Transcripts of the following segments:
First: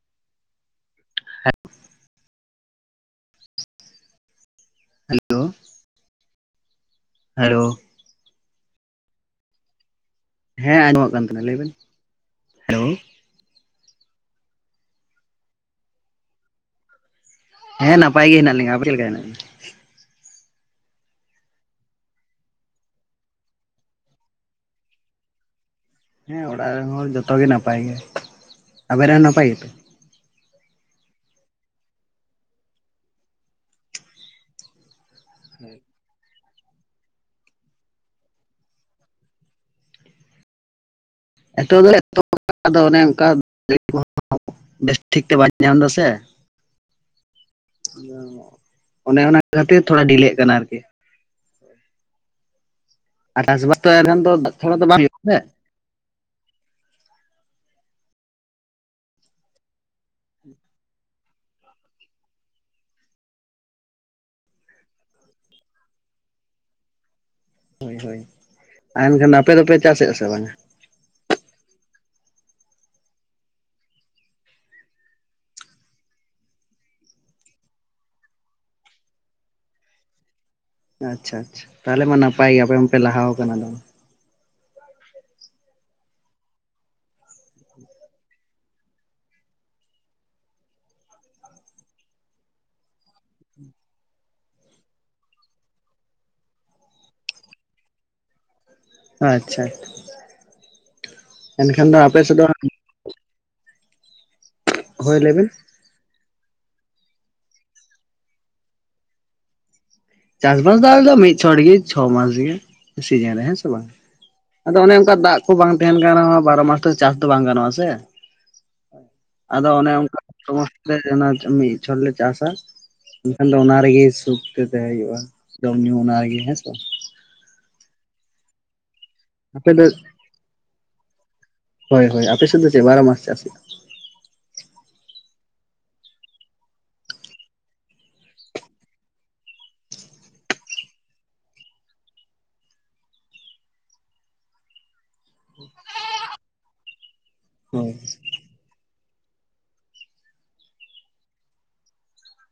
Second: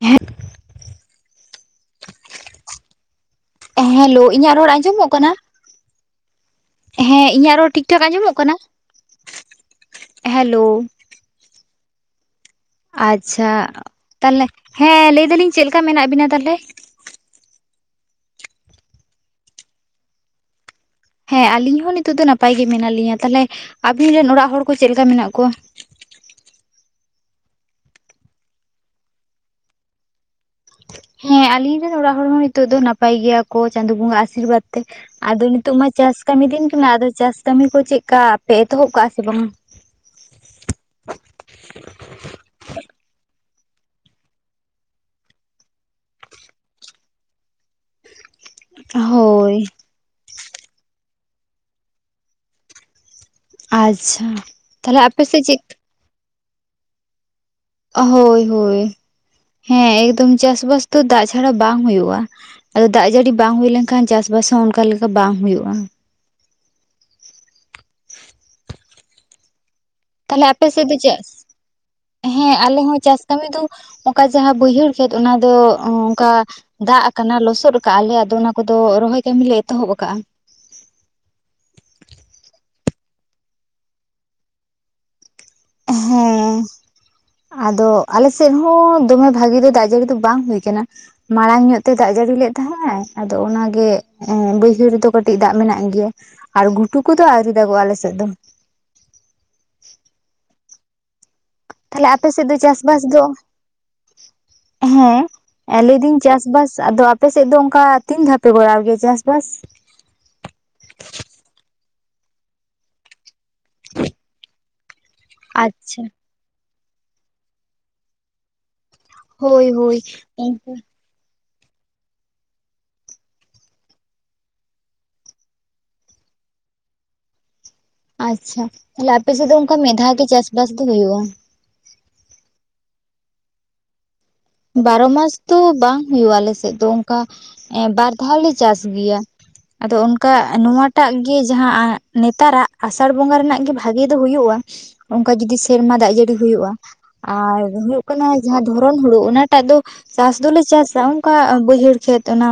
ᱦᱮ᱾ Hello ᱤᱧᱟᱹᱜ ᱨᱚᱲ ᱟᱸᱡᱚᱢᱚᱜ ᱠᱟᱱᱟ? ᱦᱮᱞᱳ ᱦᱮᱸ ᱤᱧᱟᱹᱜ ᱦᱮᱞᱳ ᱨᱚᱲ ᱴᱷᱤᱠ ᱴᱷᱟᱠ ᱟᱸᱡᱚᱢᱚᱜ ᱠᱟᱱᱟ? ᱦᱮᱞᱳ ᱦᱮᱸ ᱟᱸᱡᱚᱢᱚᱜ ᱠᱟᱱ ᱛᱷᱮᱱᱟ ᱞᱟᱹᱭ ᱵᱮᱱ ᱦᱮᱞᱳ᱾ ᱟᱪᱪᱷᱟ ᱛᱟᱦᱚᱞᱮ ᱦᱮᱸ ᱞᱟᱹᱭ ᱫᱟᱞᱤᱧ ᱪᱮᱞᱠᱟ ᱢᱮᱱᱟᱜ ᱵᱤᱱᱟ ᱛᱟᱦᱚᱞᱮ? ᱦᱮᱸ ᱱᱟᱯᱟᱭ ᱜᱮ ᱦᱮᱱᱟᱜ ᱞᱤᱧᱟ ᱟᱯᱮ ᱪᱮᱫ ᱞᱮᱠᱟ ᱦᱮᱱᱟᱜ ᱯᱮᱭᱟ? ᱦᱮᱸ ᱟᱞᱤᱧ ᱦᱚᱸ ᱱᱤᱛᱚᱜ ᱫᱚ ᱱᱟᱯᱟᱭ ᱜᱮ ᱢᱮᱱᱟᱜ ᱞᱤᱧᱟ ᱛᱟᱦᱚᱞᱮ ᱟᱵᱤᱱ ᱨᱮᱱ ᱚᱲᱟᱜ ᱦᱚᱲ ᱠᱚ ᱪᱮᱞᱠᱟ ᱢᱮᱱᱟᱜ ᱠᱚᱣᱟ? ᱦᱮᱸ ᱚᱲᱟᱜ ᱨᱮᱱ ᱦᱚᱲ ᱡᱚᱛᱚ ᱜᱮ ᱱᱟᱯᱟᱭ ᱜᱮ ᱟᱵᱮᱱ ᱨᱮᱱ ᱱᱟᱯᱟᱭ ᱜᱮᱛᱚ? ᱦᱮᱸ ᱟᱞᱤᱧ ᱨᱮᱱ ᱚᱲᱟᱜ ᱦᱚᱲ ᱦᱚᱸ ᱱᱤᱛᱚᱜ ᱫᱚ ᱱᱟᱯᱟᱭ ᱜᱮᱭᱟ ᱠᱚ ᱪᱟᱸᱫᱳ ᱵᱚᱸᱜᱟ ᱟᱥᱤᱨᱵᱟᱫᱼᱼ ᱛᱮ ᱟᱫᱚ ᱱᱤᱛᱚᱜ ᱢᱟ ᱪᱟᱥ ᱠᱟᱹᱢᱤ ᱫᱤᱱ ᱠᱟᱱᱟ ᱟᱫᱚ ᱪᱟᱥ ᱠᱟᱹᱢᱤ ᱠᱚ ᱪᱮᱜᱠᱟ ᱟᱯᱮ ᱮᱛᱚᱦᱚᱵ ᱠᱟᱜᱼᱟ ᱥᱮ ᱵᱟᱝᱼᱟ? ᱮᱛᱚᱦᱚᱵ ᱫᱚᱞᱮ ᱮᱛᱚᱦᱚᱵ ᱟᱠᱟᱜᱼᱟ ᱟᱫᱚ ᱚᱱᱮ ᱚᱱᱠᱟ [unintelligible] ᱵᱮᱥ ᱴᱷᱤᱠ ᱛᱮ ᱵᱟᱧ ᱧᱟᱢᱫᱟ ᱥᱮ᱾ [unintelligible] ᱚᱱᱮ ᱚᱱᱟ ᱦᱳᱭ ᱠᱷᱟᱹᱛᱤᱨ ᱛᱷᱚᱲᱟ ᱰᱷᱤᱞᱟᱹᱜ ᱠᱟᱱᱟ ᱟᱨᱠᱤ᱾ ᱟᱨ ᱪᱟᱥ ᱵᱟᱥ ᱫᱚ ᱮᱱᱦᱚᱸ ᱠᱷᱟᱱ ᱟᱪᱪᱷᱟ ᱛᱚ ᱫᱟᱜ ᱪᱷᱟᱲᱟ ᱫᱚ ᱛᱟᱦᱚᱞᱮ ᱵᱟᱝ ᱦᱩᱭᱩᱜᱼᱟ ᱟᱯᱮ ᱥᱮ᱾ ᱥᱮᱫ ᱪᱮᱫ ᱦᱳᱭ ᱦᱳᱭ ᱦᱮᱸ ᱮᱠᱫᱚᱢ ᱪᱟᱥ ᱵᱟᱥ ᱫᱚ ᱫᱟᱜ ᱪᱷᱟᱲᱟ ᱵᱟᱝ ᱦᱩᱭᱩᱜᱼᱟ᱾ ᱟᱫᱚ ᱫᱟᱜ ᱡᱟᱹᱲᱤ ᱵᱟᱝ ᱦᱩᱭ ᱞᱮᱱ ᱠᱷᱟᱱ ᱪᱟᱥ ᱵᱟᱥ ᱦᱚᱸ ᱚᱱᱠᱟ ᱞᱮᱠᱟ ᱵᱟᱝ ᱦᱳᱭᱳᱜᱼᱟ᱾ ᱦᱳᱭ ᱦᱳᱭ ᱮᱱᱠᱷᱟᱱ ᱟᱯᱮ ᱫᱚᱯᱮ ᱪᱟᱥᱮᱜ ᱟᱥᱮ ᱛᱟᱦᱞᱮ ᱵᱟᱝᱼᱟ? ᱟᱯᱮ ᱥᱮ ᱫᱚ ᱪᱮᱫ᱾ ᱦᱮᱸ ᱟᱞᱮ ᱦᱚᱸ ᱪᱟᱥ ᱠᱟᱹᱢᱤ ᱫᱚ ᱚᱱᱠᱟ ᱡᱟᱦᱟᱸ ᱵᱟᱹᱭᱦᱟᱹᱲ ᱠᱷᱮᱛ ᱚᱱᱟ ᱫᱚ ᱚᱱᱠᱟ᱾ ᱫᱟᱜ ᱟᱠᱟᱱᱟ ᱞᱚᱥᱚᱫ ᱟᱠᱟᱜ ᱟᱞᱮ ᱟᱫᱚ ᱚᱱᱟ ᱠᱚᱫᱚ ᱨᱚᱦᱚᱭ ᱠᱟᱹᱢᱤ ᱞᱮ ᱮᱛᱚᱦᱚᱵ ᱟᱠᱟᱜᱼᱟ᱾ ᱟᱪᱪᱷᱟ ᱟᱪᱪᱷᱟ ᱛᱟᱦᱚᱞᱮ ᱢᱟ ᱱᱟᱯᱟᱭ ᱜᱮ ᱟᱯᱮ ᱢᱟᱯᱮ ᱞᱟᱦᱟ ᱟᱠᱟᱱᱟ ᱟᱫᱚ᱾ ᱦᱮᱸᱻ ᱟᱫᱚ ᱟᱞᱮ ᱥᱮᱫ ᱦᱚᱸ ᱫᱚᱢᱮ ᱵᱷᱟᱹᱜᱤ ᱫᱚ ᱫᱟᱜ ᱡᱟᱹᱲᱤ ᱫᱚ ᱵᱟᱝ ᱦᱩᱭ ᱠᱟᱱᱟ᱾ ᱢᱟᱲᱟᱝ ᱧᱚᱜ ᱛᱮ ᱫᱟᱜ ᱡᱟᱹᱲᱤ ᱞᱮᱫ ᱛᱟᱦᱮᱸᱼᱟᱭ ᱟᱫᱚ ᱚᱱᱟ ᱜᱮ᱾ ᱦᱮᱸ ᱵᱟᱹᱭᱦᱟᱹᱲ ᱨᱮᱫᱚ ᱠᱟᱹᱴᱤᱡ ᱫᱟᱜ ᱢᱮᱱᱟᱜ ᱜᱮᱭᱟ ᱟᱨ ᱜᱷᱩᱴᱩ ᱠᱚᱫᱚ ᱟᱹᱣᱨᱤ ᱫᱟᱜᱚᱜᱼᱟ ᱟᱞᱮ ᱥᱮᱫ ᱫᱚ᱾ ᱟᱪᱪᱷᱟ ᱛᱟᱦᱚᱞᱮ ᱟᱯᱮ ᱥᱮᱫ ᱫᱚ ᱪᱟᱥ ᱵᱟᱥ ᱫᱚ ᱦᱳᱭ ᱦᱮᱸ᱾ ᱞᱟᱹᱭ ᱵᱮᱱ ᱮ ᱞᱟᱹᱭ ᱫᱟᱹᱧ ᱪᱟᱥ ᱵᱟᱥ ᱟᱫᱚ ᱟᱯᱮ ᱥᱮᱜ ᱫᱚ ᱚᱱᱠᱟ ᱛᱤᱱ ᱫᱷᱟᱣ ᱯᱮ ᱠᱚᱨᱟᱣ ᱜᱮᱭᱟ ᱪᱟᱥ ᱵᱟᱥ ᱪᱟᱥ ᱵᱟᱥ ᱫᱚ ᱟᱞᱮ ᱫᱚ ᱢᱤᱫ ᱪᱷᱚᱴᱜᱮ ᱪᱷᱚ ᱢᱟᱥ ᱜᱮ ᱥᱤᱡᱤᱱ ᱨᱮ ᱦᱮᱸ ᱥᱮ ᱵᱟᱝ ᱟᱫᱚ ᱚᱱᱮ ᱚᱱᱠᱟ ᱫᱟᱜ ᱠᱚ ᱵᱟᱝ ᱛᱟᱦᱮᱱ ᱟᱪᱪᱷᱟ ᱠᱟᱱ ᱨᱮᱦᱚᱸ ᱵᱟᱨᱚ ᱢᱟᱥ ᱛᱮ ᱪᱟᱥ ᱫᱚ ᱵᱟᱝ ᱜᱟᱱᱚᱜᱼᱟ ᱥᱮ ᱾ ᱦᱳᱭ ᱟᱫᱚ ᱚᱱᱮ ᱦᱳᱭ ᱚᱱᱠᱟ [unintelligible] ᱥᱮ [unintelligible] ᱢᱤᱫ ᱪᱷᱚᱴ ᱞᱮ ᱪᱟᱥᱟ ᱮᱱᱠᱷᱟᱱ ᱫᱚ ᱚᱱᱟ ᱨᱮᱜᱮ ᱥᱩᱫᱼᱼ ᱴᱮ ᱦᱩᱭᱩᱜᱼᱟ ᱡᱚᱢ ᱧᱩ ᱚᱱᱟ ᱨᱮᱜᱮ ᱦᱮᱸᱥᱮ ᱟᱪᱪᱷᱟ ᱛᱟᱦᱚᱞᱮ ᱟᱯᱮ ᱥᱮᱫ ᱫᱚ ᱚᱱᱠᱟ ᱢᱮᱫᱷᱟᱣ ᱜᱮ ᱪᱟᱥ ᱵᱟᱥ ᱫᱚ ᱦᱩᱭᱩᱜᱼᱟ ᱾ ᱦᱳᱭ ᱦᱳᱭ ᱟᱯᱮ ᱥᱮᱫ ᱫᱚ ᱪᱮ ᱵᱟᱨᱚ ᱢᱟᱥ ᱪᱟᱥ ᱦᱩᱭᱩᱜᱼᱟ ᱵᱟᱨᱚ ᱢᱟᱥ ᱫᱚ ᱵᱟᱝ ᱦᱩᱭᱩᱜᱼᱟ ᱟᱞᱮ ᱥᱮᱫ ᱫᱚ ᱚᱱᱠᱟ ᱮᱸ ᱵᱟᱨ ᱫᱷᱟᱣᱞᱮ ᱪᱟᱥ ᱜᱮᱭᱟ ᱾ ᱟᱫᱚ ᱚᱱᱠᱟ ᱱᱚᱣᱟᱴᱟᱜ ᱜᱮ ᱡᱟᱦᱟᱸ ᱱᱮᱛᱟᱨᱟᱜ ᱟᱥᱟᱲ ᱵᱚᱸᱜᱟ ᱨᱮᱱᱟᱜ ᱜᱮ ᱵᱷᱟᱜᱮ ᱫᱚ ᱦᱩᱭᱩᱜᱼᱟ ᱾ ᱚᱝᱠᱟ ᱡᱩᱫᱤ ᱥᱮᱨᱢᱟ ᱫᱟᱜ ᱡᱟᱹᱲᱤ ᱦᱩᱭᱩᱜᱼᱟ ᱟᱨ ᱦᱳᱭ ᱦᱩᱭᱩᱜ ᱠᱟᱱᱟ ᱡᱟᱦᱟᱸ ᱫᱷᱚᱨᱚᱱ ᱦᱩᱲᱩ ᱚᱱᱟᱼᱼ ᱟᱫᱚ ᱪᱟᱥ ᱫᱚᱞᱮ ᱪᱟᱥᱟ ᱚᱱᱠᱟ ᱵᱟᱹᱭᱦᱟᱹᱲ ᱠᱷᱮᱛ ᱚᱱᱟᱼᱼ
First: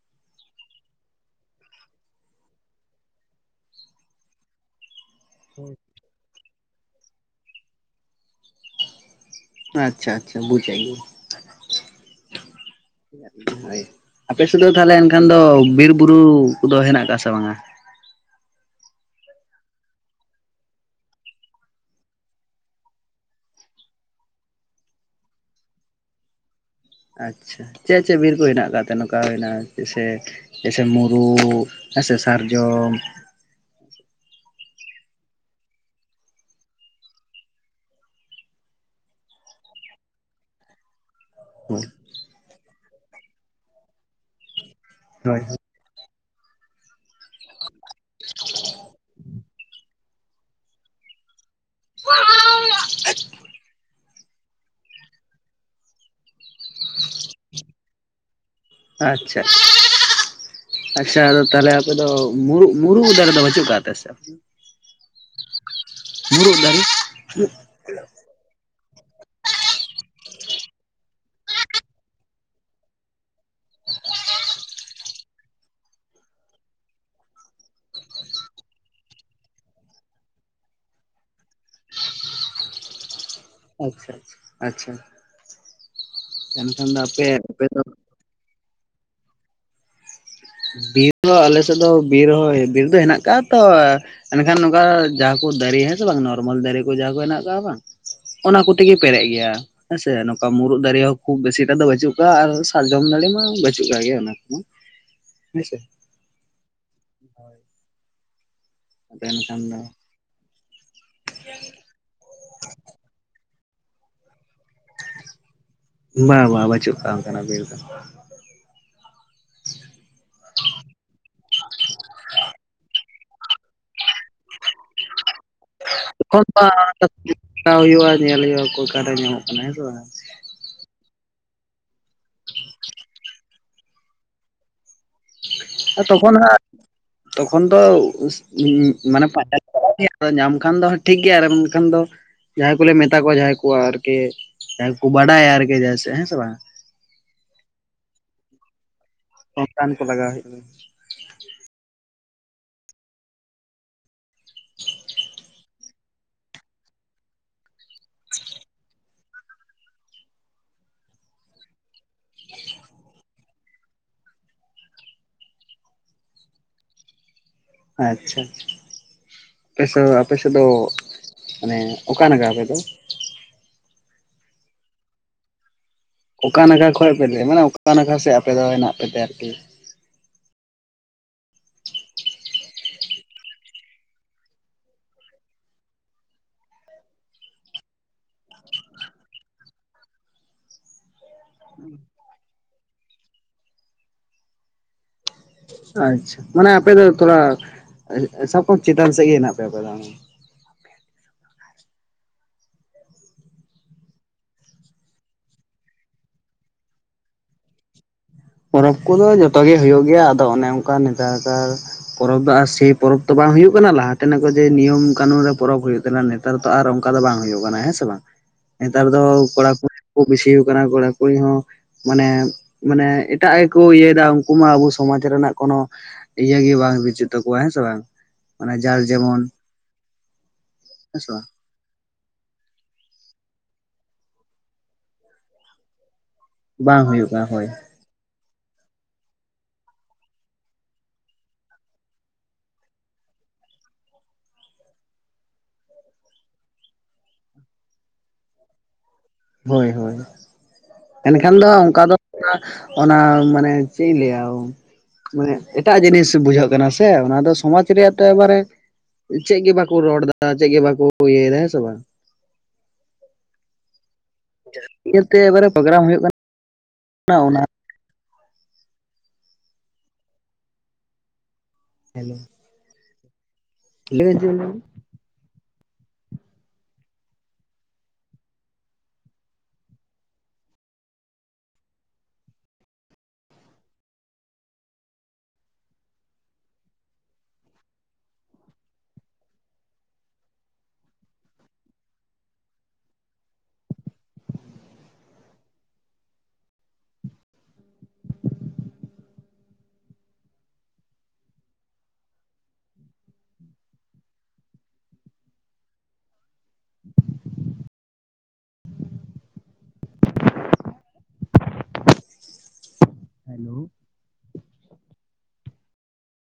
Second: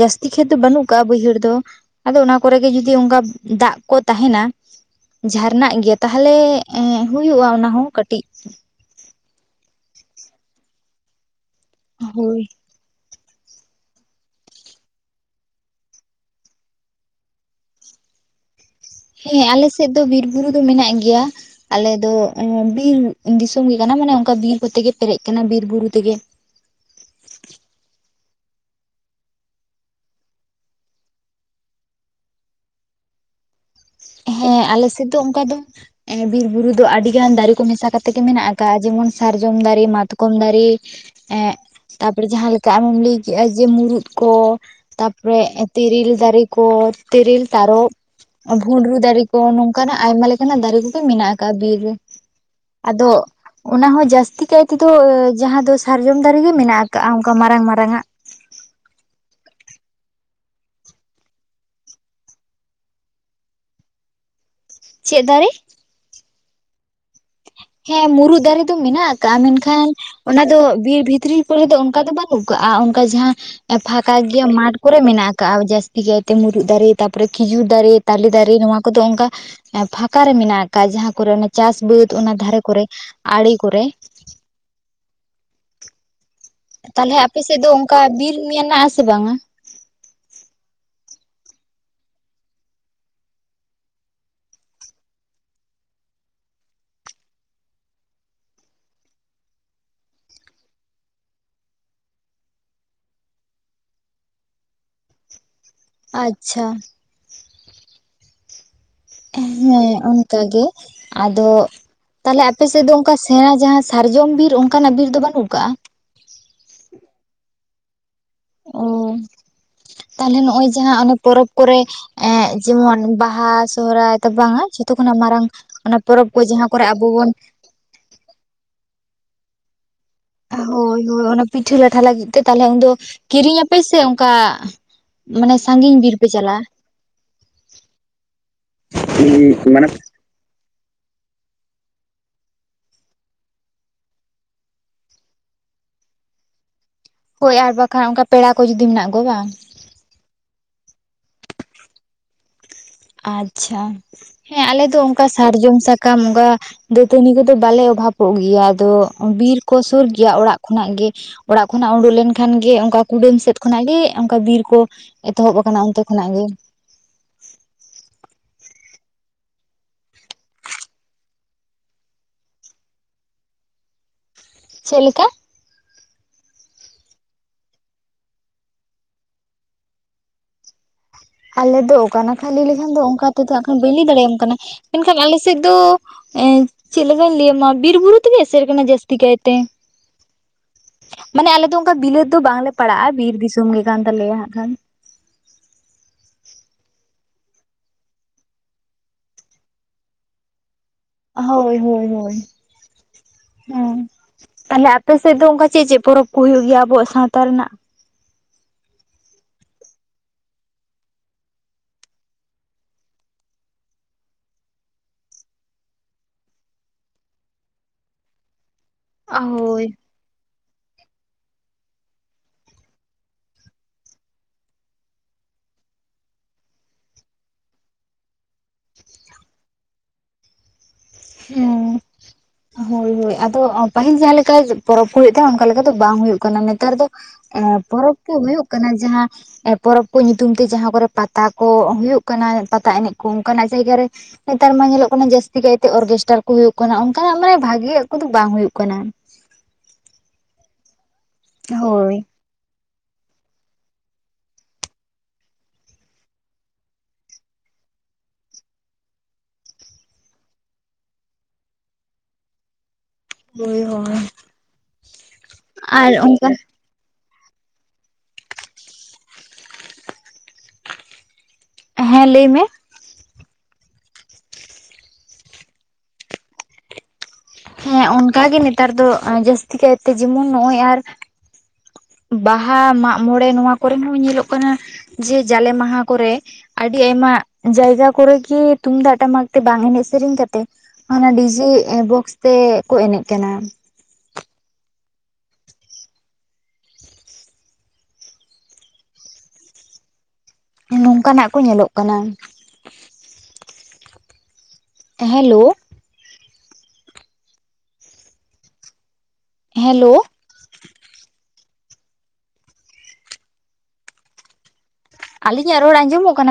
ᱡᱟᱹᱥᱛᱤ ᱠᱷᱮᱛ ᱫᱚ ᱵᱟᱹᱱᱩᱜ ᱠᱟ ᱵᱟᱹᱭᱦᱟᱹᱲ ᱫᱚ ᱟᱫᱚ ᱚᱱᱟ ᱠᱚᱨᱮᱜ ᱜᱮ ᱡᱚᱫᱤ ᱚᱝᱠᱟ ᱫᱟᱜ ᱠᱚ ᱛᱟᱦᱮᱱᱟ ᱡᱷᱟᱨᱱᱟᱜ ᱜᱮᱭᱟ ᱛᱟᱦᱚᱞᱮ ᱮ ᱦᱩᱭᱩᱜᱼᱟ ᱚᱱᱟ ᱦᱚᱸ ᱠᱟᱹᱴᱤᱡᱼᱼ ᱟᱪᱪᱷᱟ ᱟᱪᱪᱷᱟ, ᱵᱩᱡᱽ ᱟᱭᱤᱧ ᱾ ᱦᱳᱭ ᱾ [inaudible] ᱦᱳᱭ ᱟᱯᱮ ᱥᱮᱫ ᱫᱚ ᱛᱟᱦᱚᱞᱮ ᱮᱱᱠᱷᱟᱱ ᱫᱚ ᱵᱤᱨ ᱵᱩᱨᱩ ᱠᱚᱫᱚ ᱦᱮᱱᱟᱜ ᱟᱠᱟᱜ-ᱟ ᱥᱮ ᱵᱟᱝ-ᱟ? ᱦᱮᱸ ᱟᱞᱮ ᱥᱮᱫ ᱫᱚ ᱵᱤᱨ ᱵᱩᱨᱩ ᱫᱚ ᱢᱮᱱᱟᱜ ᱜᱮᱭᱟ ᱾ ᱟᱞᱮ ᱫᱚ ᱵᱤᱨ ᱫᱤᱥᱚᱢ ᱜᱮ ᱠᱟᱱᱟ ᱢᱟᱱᱮ ᱚᱱᱠᱟ ᱵᱤᱨ ᱠᱚᱛᱮ ᱜᱮ ᱯᱮᱨᱮᱡ ᱠᱟᱱᱟ, ᱵᱤᱨ ᱵᱩᱨᱩ ᱛᱮᱜᱮ ᱾ ᱟᱪᱪᱷᱟ, ᱪᱮᱜ ᱪᱮᱜ ᱵᱤᱨ ᱠᱚ ᱦᱮᱱᱟᱜ ᱠᱟᱜ ᱛᱮ ᱱᱚᱝᱠᱟ ᱦᱩᱭ ᱮᱱᱟ ᱥᱮ ᱡᱮᱭᱥᱮ ᱢᱩᱨᱩᱫ ᱦᱮᱸ ᱥᱮ ᱥᱟᱨᱡᱚᱢ ᱾ ᱦᱮᱸ ᱟᱞᱮᱥᱮᱫ ᱫᱚ ᱚᱱᱠᱟ ᱫᱚ ᱮ ᱵᱤᱨ ᱵᱩᱨᱩ ᱫᱚ ᱟᱰᱤᱜᱟᱱ ᱫᱟᱨᱮ ᱠᱚ ᱢᱮᱥᱟ ᱠᱟᱛᱮ ᱜᱮ ᱢᱮᱱᱟᱜ ᱟᱠᱟᱜ-ᱟ, ᱡᱮᱢᱚᱱ ᱥᱟᱨᱡᱚᱢ ᱫᱟᱨᱮ ᱢᱟᱛᱠᱚᱢ ᱫᱟᱨᱮ ᱮᱜ [inaudible] ᱛᱟᱯᱚᱬᱮ ᱡᱟᱦᱟᱸ ᱞᱮᱠᱟ ᱟᱢᱮᱢ ᱞᱮᱭ ᱠᱮᱜ-ᱟ ᱡᱮ ᱢᱩᱨᱩᱫ ᱠᱚ, ᱦᱳᱭ ᱛᱟᱯᱚᱨᱮ ᱛᱤᱨᱤᱞ ᱫᱟᱨᱮ ᱠᱚ ᱛᱤᱨᱤᱞ ᱛᱟᱨᱚᱵ [inaudible] ᱵᱷᱩᱸᱰᱨᱩ ᱫᱟᱨᱮ ᱠᱚ ᱱᱚᱝᱠᱟᱱᱟᱜ ᱟᱭᱢᱟ ᱞᱮᱠᱟᱱᱟᱜ ᱫᱟᱨᱮ ᱠᱚᱜᱮ ᱢᱮᱱᱟᱜ-ᱟ ᱾ [unintelligible] ᱵᱤᱨ ᱨᱮ [inaudible] ᱟᱫᱚ ᱚᱱᱟ ᱦᱚᱸ ᱡᱟᱹᱥᱛᱤ ᱠᱟᱭ ᱛᱤ ᱫᱚ ᱡᱟᱦᱟᱸ ᱫᱚ ᱥᱟᱨᱡᱚᱢ ᱫᱟᱨᱮ ᱜᱮ ᱢᱮᱱᱟᱜ ᱟᱠᱟᱜ-ᱟ ᱚᱱᱠᱟ ᱢᱟᱨᱟᱝ ᱢᱟᱨᱟᱝ ᱟᱜ ᱾ ᱟᱪᱪᱷᱟ ᱾ [inaudible] ᱟᱪᱪᱷᱟ ᱟᱫᱚ ᱛᱟᱦᱚᱞᱮ ᱟᱯᱮ ᱫᱚ ᱢᱩᱨᱩᱜ ᱢᱩᱨᱩᱜ ᱫᱟᱨᱮ ᱫᱚ ᱵᱟᱹᱪᱩᱜ ᱠᱟᱜ ᱛᱮ ᱥᱮ? ᱪᱮᱜ ᱫᱟᱨᱮ? ᱢᱩᱨᱩᱜ ᱫᱟᱨᱮ? ᱦᱮᱸ ᱢᱩᱨᱩᱫ ᱫᱟᱨᱮ ᱫᱚ ᱢᱮᱱᱟᱜ ᱟᱠᱟᱜ-ᱟ ᱢᱮᱱᱠᱷᱟᱱ ᱚᱱᱟ ᱫᱚ ᱵᱤᱨ ᱵᱷᱤᱛᱨᱤ ᱠᱚᱨᱮ ᱫᱚ ᱚᱱᱠᱟ ᱫᱚ ᱵᱟᱹᱱᱩᱜ ᱟᱠᱟᱜ-ᱟ ᱾ ᱚᱱᱠᱟ ᱡᱟᱦᱟᱸ ᱮ ᱯᱷᱟᱸᱠᱟ ᱜᱮᱭᱟ ᱢᱟᱴᱷ ᱠᱚᱨᱮ ᱢᱮᱱᱟᱜ ᱟᱠᱟᱜ-ᱟ ᱡᱟᱹᱥᱛᱤ ᱠᱟᱭᱛᱮ ᱢᱩᱨᱩᱫ ᱫᱟᱨᱮ ᱛᱟᱨᱯᱚᱨᱮ ᱠᱷᱤᱡᱩᱨ ᱫᱟᱨᱮ ᱛᱟᱞᱮ ᱫᱟᱨᱮ ᱱᱚᱣᱟ ᱠᱚᱫᱚ ᱚᱱᱠᱟ ᱯᱷᱟᱸᱠᱟ ᱨᱮ ᱢᱮᱱᱟᱜ ᱟᱠᱟᱜ-ᱟ, ᱡᱟᱦᱟᱸ ᱠᱚᱨᱮ ᱚᱱᱟ ᱪᱟᱥ ᱵᱟᱹᱫ ᱚᱱᱟ ᱫᱷᱟᱨᱮ ᱠᱚᱨᱮ ᱟᱲᱮ ᱠᱚᱨᱮ ᱟᱪᱪᱷᱟ ᱟᱪᱪᱷᱟ ᱟᱪᱪᱷᱟ ᱾ ᱛᱟᱦᱚᱞᱮ ᱟᱯᱮᱥᱮᱫ ᱫᱚ ᱚᱱᱠᱟ ᱵᱤᱨ ᱢᱮᱱᱟᱜ ᱟᱥᱮ ᱵᱟᱝᱟ? ᱵᱤᱨ ᱫᱚ ᱟᱞᱮᱥᱮᱫ ᱫᱚ ᱵᱤᱨ ᱦᱚ ᱵᱤᱨ ᱫᱚ ᱦᱮᱱᱟᱜ ᱟᱠᱟᱜ-ᱟ ᱛᱚ ᱻ ᱮᱱᱠᱷᱟᱱ ᱱᱚᱝᱠᱟ ᱡᱟ ᱠᱚ ᱫᱟᱨᱮ ᱦᱮᱸ ᱥᱮ ᱵᱟᱝ, ᱱᱚᱨᱢᱟᱞ ᱫᱟᱨᱮ ᱠᱚ ᱡᱟ ᱠᱚ ᱦᱮᱱᱟᱜ ᱠᱟᱜ-ᱟ ᱵᱟᱝ ᱚᱱᱟ ᱠᱚᱛᱮ ᱜᱮ ᱯᱮᱨᱮᱜ ᱜᱮᱭᱟ ᱾ ᱦᱮᱸᱥᱮ ᱱᱚᱝᱠᱟ ᱢᱩᱨᱩᱫ ᱫᱟᱨᱮ ᱦᱚᱸ ᱠᱷᱩᱵ ᱵᱮᱥᱤᱴᱟ ᱫᱚ ᱵᱟᱹᱪᱩᱜ ᱠᱟᱜ-ᱟ ᱟᱨ ᱥᱟᱨᱡᱚᱢ ᱫᱟᱨᱮ ᱢᱟ ᱵᱟᱹᱪᱩᱜ ᱠᱟᱜ ᱜᱮ ᱚᱱᱟ ᱠᱚ ᱾ ᱦᱮᱸ ᱥᱮ ᱾ ᱟᱪᱪᱷᱟ ᱾ ᱦᱳᱭ ᱾ ᱫᱚ ᱦᱮᱸ ᱚᱱᱠᱟ ᱜᱮ, ᱟᱫᱚ ᱛᱟᱦᱞᱮ ᱟᱯᱮ ᱥᱮᱫ ᱫᱚ ᱚᱱᱠᱟ ᱥᱮᱬᱟ ᱡᱟᱦᱟᱸ ᱥᱟᱨᱡᱚᱢ ᱵᱤᱨ ᱚᱱᱠᱟᱱᱟᱜ ᱵᱤᱨ ᱫᱚ ᱵᱟᱹᱱᱩᱜ ᱠᱟᱜ-ᱟ? ᱵᱟ ᱵᱟ ᱵᱟᱹᱪᱩᱜ ᱠᱟᱜ-ᱟ ᱚᱱᱠᱟᱱᱟᱜ ᱵᱤᱨ ᱫᱚ ᱾ ᱚᱻ ᱛᱟᱦᱞᱮ ᱱᱚᱸᱜ-ᱚᱭ ᱡᱟᱦᱟᱸ ᱚᱱᱮ ᱯᱚᱨᱚᱵᱽ ᱠᱚᱨᱮ ᱮᱜ ᱡᱮᱢᱚᱱ ᱵᱟᱦᱟ ᱥᱚᱦᱚᱨᱟᱭ ᱫᱚ ᱵᱟᱝᱟ ᱡᱷᱚᱛᱚ ᱠᱷᱚᱱᱟᱜ ᱢᱟᱨᱟᱝ ᱚᱱᱟ ᱯᱚᱨᱚᱵᱽ ᱠᱚ ᱛᱚᱠᱷᱚᱱ ᱫᱚ ᱡᱟᱦᱟᱸ ᱠᱚᱨᱮᱜ ᱟᱵᱚ ᱵᱚᱱ ᱦᱟᱛᱟᱣ ᱦᱩᱭᱩᱜ-ᱟ ᱧᱮᱞ ᱦᱩᱭᱩᱜ-ᱟ [unintelligible] ᱧᱟᱢᱚᱜ ᱠᱟᱱᱟ ᱦᱮᱸᱥᱮ ᱵᱟᱝ ᱾ ᱦᱳᱭ ᱦᱳᱭ ᱚᱱᱟ ᱯᱤᱴᱷᱟᱹ ᱞᱟᱴᱷᱟ ᱞᱟᱹᱜᱤᱫ ᱛᱮ ᱛᱟᱦᱞᱮ ᱩᱱᱫᱚ ᱠᱤᱨᱤᱧ ᱟᱯᱮ ᱥᱮ ᱚᱱᱠᱟ ᱢᱟᱱᱮ ᱥᱟᱺᱜᱤᱧ ᱵᱤᱨ ᱯᱮ ᱛᱚᱠᱷᱚᱱ ᱪᱟᱞᱟᱜ-ᱟ? ᱛᱚᱠᱷᱚᱱ ᱛᱚ ᱩᱸᱻ ᱢᱟᱱᱮ ᱯᱟᱸᱡᱟ ᱞᱮ ᱢᱟᱱᱮ ᱪᱟᱞᱟᱜ ᱜᱮᱭᱟ ᱾ ᱟᱫᱚ ᱧᱟᱢ ᱠᱷᱟᱱ ᱫᱚ ᱦᱟᱸᱜ ᱴᱷᱤᱠ ᱜᱮᱭᱟ ᱟᱨ [unintelligible] ᱫᱚ ᱡᱟᱦᱟᱸᱭ ᱠᱚᱞᱮ ᱢᱮᱛᱟ ᱠᱚᱣᱟ ᱡᱟᱦᱟᱸᱭ ᱠᱚ ᱟᱨᱠᱤ ᱡᱟᱦᱟᱸ ᱠᱚ ᱵᱟᱰᱟᱭᱟ ᱟᱨᱠᱮ ᱡᱟᱭᱥᱮ ᱦᱮᱸᱥᱮ ᱵᱟᱝ? ᱦᱳᱭ ᱟᱨ ᱵᱟᱠᱷᱟᱱ ᱚᱱᱠᱟ ᱯᱮᱲᱟ ᱠᱚ ᱡᱩᱫᱤ ᱢᱮᱱᱟᱜ ᱠᱚᱣᱟ ᱵᱟᱝ? ᱨᱟᱱ ᱠᱚ ᱞᱟᱜᱟᱣ ᱦᱳᱭᱳᱜᱼᱟ᱾ ᱟᱪᱪᱷᱟ ᱦᱮᱸ ᱟᱞᱮᱫᱚ ᱚᱱᱠᱟ ᱥᱟᱨᱡᱚᱢ ᱥᱟᱠᱟᱢ ᱚᱱᱠᱟᱼᱼ ᱫᱟᱹᱛᱟᱹᱱᱤ ᱠᱚᱫᱚ ᱵᱟᱞᱮ ᱚᱵᱷᱟᱵᱚᱜ ᱜᱤᱭᱟ ᱟᱫᱚ ᱵᱤᱨ ᱠᱚ ᱥᱳᱨ ᱜᱤᱭᱟ ᱚᱲᱟᱜ ᱠᱷᱚᱱᱟᱜ ᱜᱮ᱾ ᱚᱲᱟᱜ ᱠᱷᱚᱱᱟᱜ ᱩᱸᱰᱩᱠ ᱞᱮᱱᱠᱷᱟᱱ ᱜᱮ ᱚᱱᱠᱟ ᱠᱩᱰᱟᱹᱢ ᱥᱮᱫ ᱠᱷᱚᱱᱟᱜ ᱜᱮ ᱚᱱᱠᱟ ᱵᱤᱨ ᱠᱚᱼᱼ ᱮᱛᱚᱦᱚᱵ ᱠᱟᱱᱟ ᱚᱱᱛᱮ ᱠᱷᱚᱱᱟᱜ ᱜᱮ᱾ ᱟᱪᱪᱷᱟ ᱟᱪᱷᱟ᱾ ᱟᱯᱮᱥ ᱟᱯᱮᱥᱮᱫ ᱫᱚ ᱢᱟᱱᱮ ᱚᱠᱟ ᱱᱟᱜᱟ ᱟᱯᱮ ᱫᱚ? ᱪᱮᱜ ᱞᱮᱠᱟ? ᱚᱠᱟ ᱱᱟᱜᱟ ᱠᱷᱚᱡ ᱯᱮ ᱞᱮᱭᱟ ᱢᱟᱱᱮ ᱚᱠᱟ ᱱᱟᱜᱷᱟ ᱥᱮᱡ ᱟᱯᱮ ᱫᱚ ᱦᱮᱱᱟᱜ ᱯᱮᱛᱮ ᱟᱨᱠᱤ᱾ ᱟᱞᱮ ᱫᱚ ᱚᱠᱟ ᱱᱟᱠᱷᱟ ᱞᱟᱹᱭ ᱞᱮᱠᱷᱟᱱ ᱫᱚ ᱚᱱᱠᱟ ᱛᱮᱫᱚ ᱵᱟᱹᱧ ᱞᱟᱹᱭ ᱫᱟᱲᱮᱭᱟᱢ ᱠᱟᱱᱟ ᱢᱮᱱᱠᱷᱟᱱ ᱟᱞᱮ ᱥᱮᱫ ᱫᱚᱼᱼ ᱮᱸ ᱪᱮᱫ ᱞᱮᱠᱟᱧ ᱞᱟᱹᱭ ᱟᱢᱟ ᱵᱤᱨ ᱵᱩᱨᱩ ᱛᱮᱜᱮ ᱮᱥᱮᱫ ᱠᱟᱱᱟ ᱡᱟᱹᱥᱛᱤ ᱠᱟᱭᱛᱮᱼᱼ ᱢᱟᱱᱮ ᱟᱞᱮ ᱫᱚ ᱚᱱᱠᱟ ᱵᱤᱞᱟᱹᱛ ᱫᱚ ᱵᱟᱝᱞᱮ ᱯᱟᱲᱟᱜᱼᱟ ᱵᱤᱨ ᱫᱤᱥᱚᱢ ᱜᱮ ᱠᱟᱱ ᱛᱟᱞᱮᱭᱟ ᱦᱟᱸᱜ ᱠᱷᱟᱱ᱾ ᱟᱪᱪᱷᱟ ᱢᱟᱱᱮ ᱟᱯᱮ ᱫᱚ ᱛᱷᱚᱲᱟ ᱥᱟᱵ ᱠᱟᱜᱢᱮ ᱪᱮᱛᱟᱱ ᱥᱮᱜ ᱜᱮ ᱦᱮᱱᱟᱜ ᱯᱮᱭᱟ ᱟᱯᱮ ᱫᱚ᱾ ᱦᱳᱭ, ᱦᱳᱭ, ᱦᱳᱭ ᱦᱮᱸ ᱛᱟᱦᱞᱮ ᱟᱯᱮᱥᱮᱫ ᱫᱚ ᱚᱱᱠᱟ ᱪᱮᱜ ᱪᱮᱜ ᱯᱚᱨᱚᱵᱽ ᱠᱚ ᱦᱩᱭᱩᱜ ᱜᱮᱭᱟ ᱟᱵᱚᱣᱟᱜ ᱥᱟᱶᱛᱟ ᱨᱮᱱᱟᱜ? ᱯᱚᱨᱚᱵᱽ ᱠᱚᱫᱚ ᱡᱷᱚᱛᱚ ᱜᱮ ᱦᱳᱭᱳᱜ ᱜᱮᱭᱟ ᱟᱫᱚ ᱚᱱᱮ ᱚᱱᱠᱟ ᱱᱮᱛᱟᱨᱼᱼ ᱯᱚᱨᱚᱵᱽ ᱫᱚ ᱟᱨ ᱥᱮᱭ ᱯᱚᱨᱚᱵᱽ ᱛᱚ ᱵᱟᱝ ᱦᱩᱭᱩᱜ ᱠᱟᱱᱟ ᱞᱟᱦᱟᱛᱮᱱᱟᱜ ᱠᱚᱡᱮ ᱱᱤᱭᱚᱢ ᱠᱟᱹᱱᱩᱱ ᱨᱮ ᱯᱚᱨᱚᱵᱽ ᱦᱩᱭᱩᱜ ᱛᱟᱦᱮᱱᱟᱼᱼ ᱱᱮᱛᱟᱨ ᱫᱚ ᱟᱨ ᱚᱱᱠᱟ ᱫᱚ ᱵᱟᱝ ᱦᱩᱭᱩᱜ ᱠᱟᱱᱟ ᱦᱮᱸ ᱥᱮ ᱵᱟᱝ? ᱱᱮᱛᱟᱨ ᱫᱚ ᱠᱚᱲᱟ ᱦᱳᱭ ᱠᱩᱲᱤ ᱠᱩ ᱵᱤᱥᱤᱭᱩ ᱠᱟᱱᱟ ᱠᱚᱲᱟ ᱠᱩᱲᱤ ᱦᱚᱸ ᱢᱟᱱᱮ ᱢᱟᱱᱮᱼᱼ ᱮᱴᱟᱜ ᱜᱮᱠᱚ ᱤᱭᱟᱹᱭᱫᱟ ᱩᱱᱠᱩ ᱢᱟ ᱟᱵᱚ ᱥᱚᱢᱟᱡᱽ ᱨᱮᱱᱟᱜ ᱠᱳᱱᱳᱼᱼ ᱤᱭᱟᱹ ᱜᱤ ᱵᱟᱝ ᱵᱤᱪᱤᱛ ᱛᱟᱠᱚᱣᱟ ᱦᱮᱸ ᱥᱮ ᱵᱟᱝ? ᱡᱟᱨ ᱡᱮᱢᱚᱱ ᱦᱮᱸᱥᱮ ᱵᱟᱝ? ᱦᱩᱸ ᱦᱳᱭ ᱦᱳᱭ ᱟᱫᱚ ᱯᱟᱹᱦᱤᱞ ᱡᱟᱦᱟᱸ ᱞᱮᱠᱟ ᱯᱚᱨᱚᱵᱽ ᱠᱚ ᱦᱳᱭᱳᱜ ᱛᱟᱦᱮᱸᱫ ᱚᱱᱠᱟ ᱞᱮᱠᱟ ᱫᱚ ᱵᱟᱝ ᱦᱳᱭᱳᱜᱼᱼ ᱠᱟᱱᱟ ᱱᱮᱛᱟᱨ ᱵᱟᱝ ᱫᱚ ᱦᱩᱭᱩᱜ ᱠᱟᱱᱟ ᱮ ᱦᱳᱭ ᱯᱚᱨᱚᱵᱽ ᱠᱮ ᱦᱩᱭᱩᱜ ᱠᱟᱱᱟ ᱡᱟᱦᱟᱸᱼᱼ ᱯᱚᱨᱚᱵᱽ ᱠᱚ ᱧᱩᱛᱩᱢ ᱛᱮ ᱡᱟᱦᱟᱸ ᱠᱚᱨᱮ ᱯᱟᱛᱟ ᱠᱚ ᱦᱩᱭᱩᱜ ᱠᱟᱱᱟ ᱯᱟᱛᱟ ᱮᱱᱮᱡ ᱠᱚ ᱚᱱᱠᱟᱱᱟᱜ ᱡᱟᱭᱜᱟ ᱨᱮᱼᱼ ᱱᱮᱛᱟᱨ ᱢᱟ ᱧᱮᱞᱚᱜ ᱠᱟᱱᱟ ᱡᱟᱹᱥᱛᱤ ᱠᱟᱭᱛᱮ ᱚᱨᱜᱮᱥᱴᱟᱨ ᱠᱚ ᱦᱩᱭᱩᱜ ᱠᱟᱱᱟ ᱚᱱᱠᱟᱱᱟᱜ ᱢᱟᱱᱮ ᱵᱷᱟᱜᱤᱭᱟᱜ ᱠᱚᱫᱚ ᱵᱟᱝ ᱦᱩᱭᱩᱜ ᱠᱟᱱᱟ ᱦᱳᱭ ᱦᱳᱭ ᱮᱱᱠᱷᱟᱱ ᱫᱚ ᱚᱱᱠᱟ ᱫᱚᱼᱼ ᱦᱳᱭ ᱚᱱᱟ ᱢᱟᱱᱮ ᱪᱮᱜ ᱤᱧ ᱞᱟᱹᱭᱟ? ᱢᱟᱱᱮ ᱮᱴᱟᱜ ᱡᱤᱱᱤᱥ ᱵᱩᱡᱷᱟᱹᱣᱜ ᱠᱟᱱᱟ ᱥᱮ ᱚᱱᱟ ᱫᱚ ᱥᱚᱢᱟᱡᱽ ᱨᱮᱭᱟᱜ ᱛᱚ ᱮᱠᱵᱟᱨᱮᱼᱼ ᱪᱮᱜ ᱜᱤ ᱵᱟᱠᱚ ᱨᱚᱲ ᱫᱟ ᱪᱮᱜ ᱜᱮ ᱵᱟᱠᱚ ᱤᱭᱟᱹᱭᱮᱫᱟ ᱦᱮᱸ ᱥᱮ ᱵᱟᱝ? ᱢᱩᱭ ᱦᱳᱭ ᱧᱮᱞᱛᱮ ᱮᱵᱟᱨᱮ ᱯᱨᱳᱜᱨᱟᱢ ᱟᱨ ᱦᱩᱭᱩᱜ ᱚᱱᱠᱟ ᱠᱟᱱᱟ ᱚᱱᱟᱼᱼ ᱦᱮᱸ ᱦᱮᱞᱳ ᱞᱟᱹᱭ ᱢᱮ? ᱞᱟᱹᱭ ᱤᱫᱤ ᱢᱮ? ᱦᱮᱸ ᱚᱱᱠᱟ ᱜᱮ ᱱᱮᱛᱟᱨ ᱫᱚ ᱡᱟᱹᱥᱛᱤ ᱠᱟᱭᱛᱮ ᱡᱮᱢᱚᱱ ᱱᱚᱜᱼᱚᱭ ᱟᱨᱼᱼ ᱵᱟᱦᱟ ᱢᱟᱜᱢᱚᱸᱬᱮ ᱱᱚᱣᱟ ᱠᱚᱨᱮ ᱦᱚᱸ ᱧᱮᱞᱚᱜ ᱠᱟᱱᱟ ᱡᱮ ᱡᱟᱞᱮ ᱢᱟᱦᱟ ᱠᱚᱨᱮᱼᱼ ᱟᱹᱰᱤ ᱟᱭᱢᱟ ᱡᱟᱭᱜᱟ ᱠᱚᱨᱮᱜᱤ ᱛᱩᱢᱫᱟᱜ ᱴᱟᱢᱟᱠ ᱛᱮ ᱵᱟᱝ ᱮᱱᱮᱡ ᱥᱮᱨᱮᱧ ᱠᱟᱛᱮᱜᱼᱼ ᱚᱱᱟ ᱰᱤᱡᱮ ᱵᱚᱠᱥ ᱛᱮ ᱠᱚ ᱮᱱᱮᱡ ᱠᱟᱱᱟ᱾ ᱦᱚᱸ ᱱᱚᱝᱼᱠᱟᱱᱟᱜ ᱠᱚ ᱧᱮᱞᱚᱜ ᱠᱟᱱᱟ᱾ Hello [inaudible] hello? ᱦᱮᱞᱳ ᱟᱞᱤᱧᱟᱜ ᱨᱚᱲ ᱟᱸᱡᱚᱢᱚᱜ ᱠᱟᱱᱟ ᱥᱮ?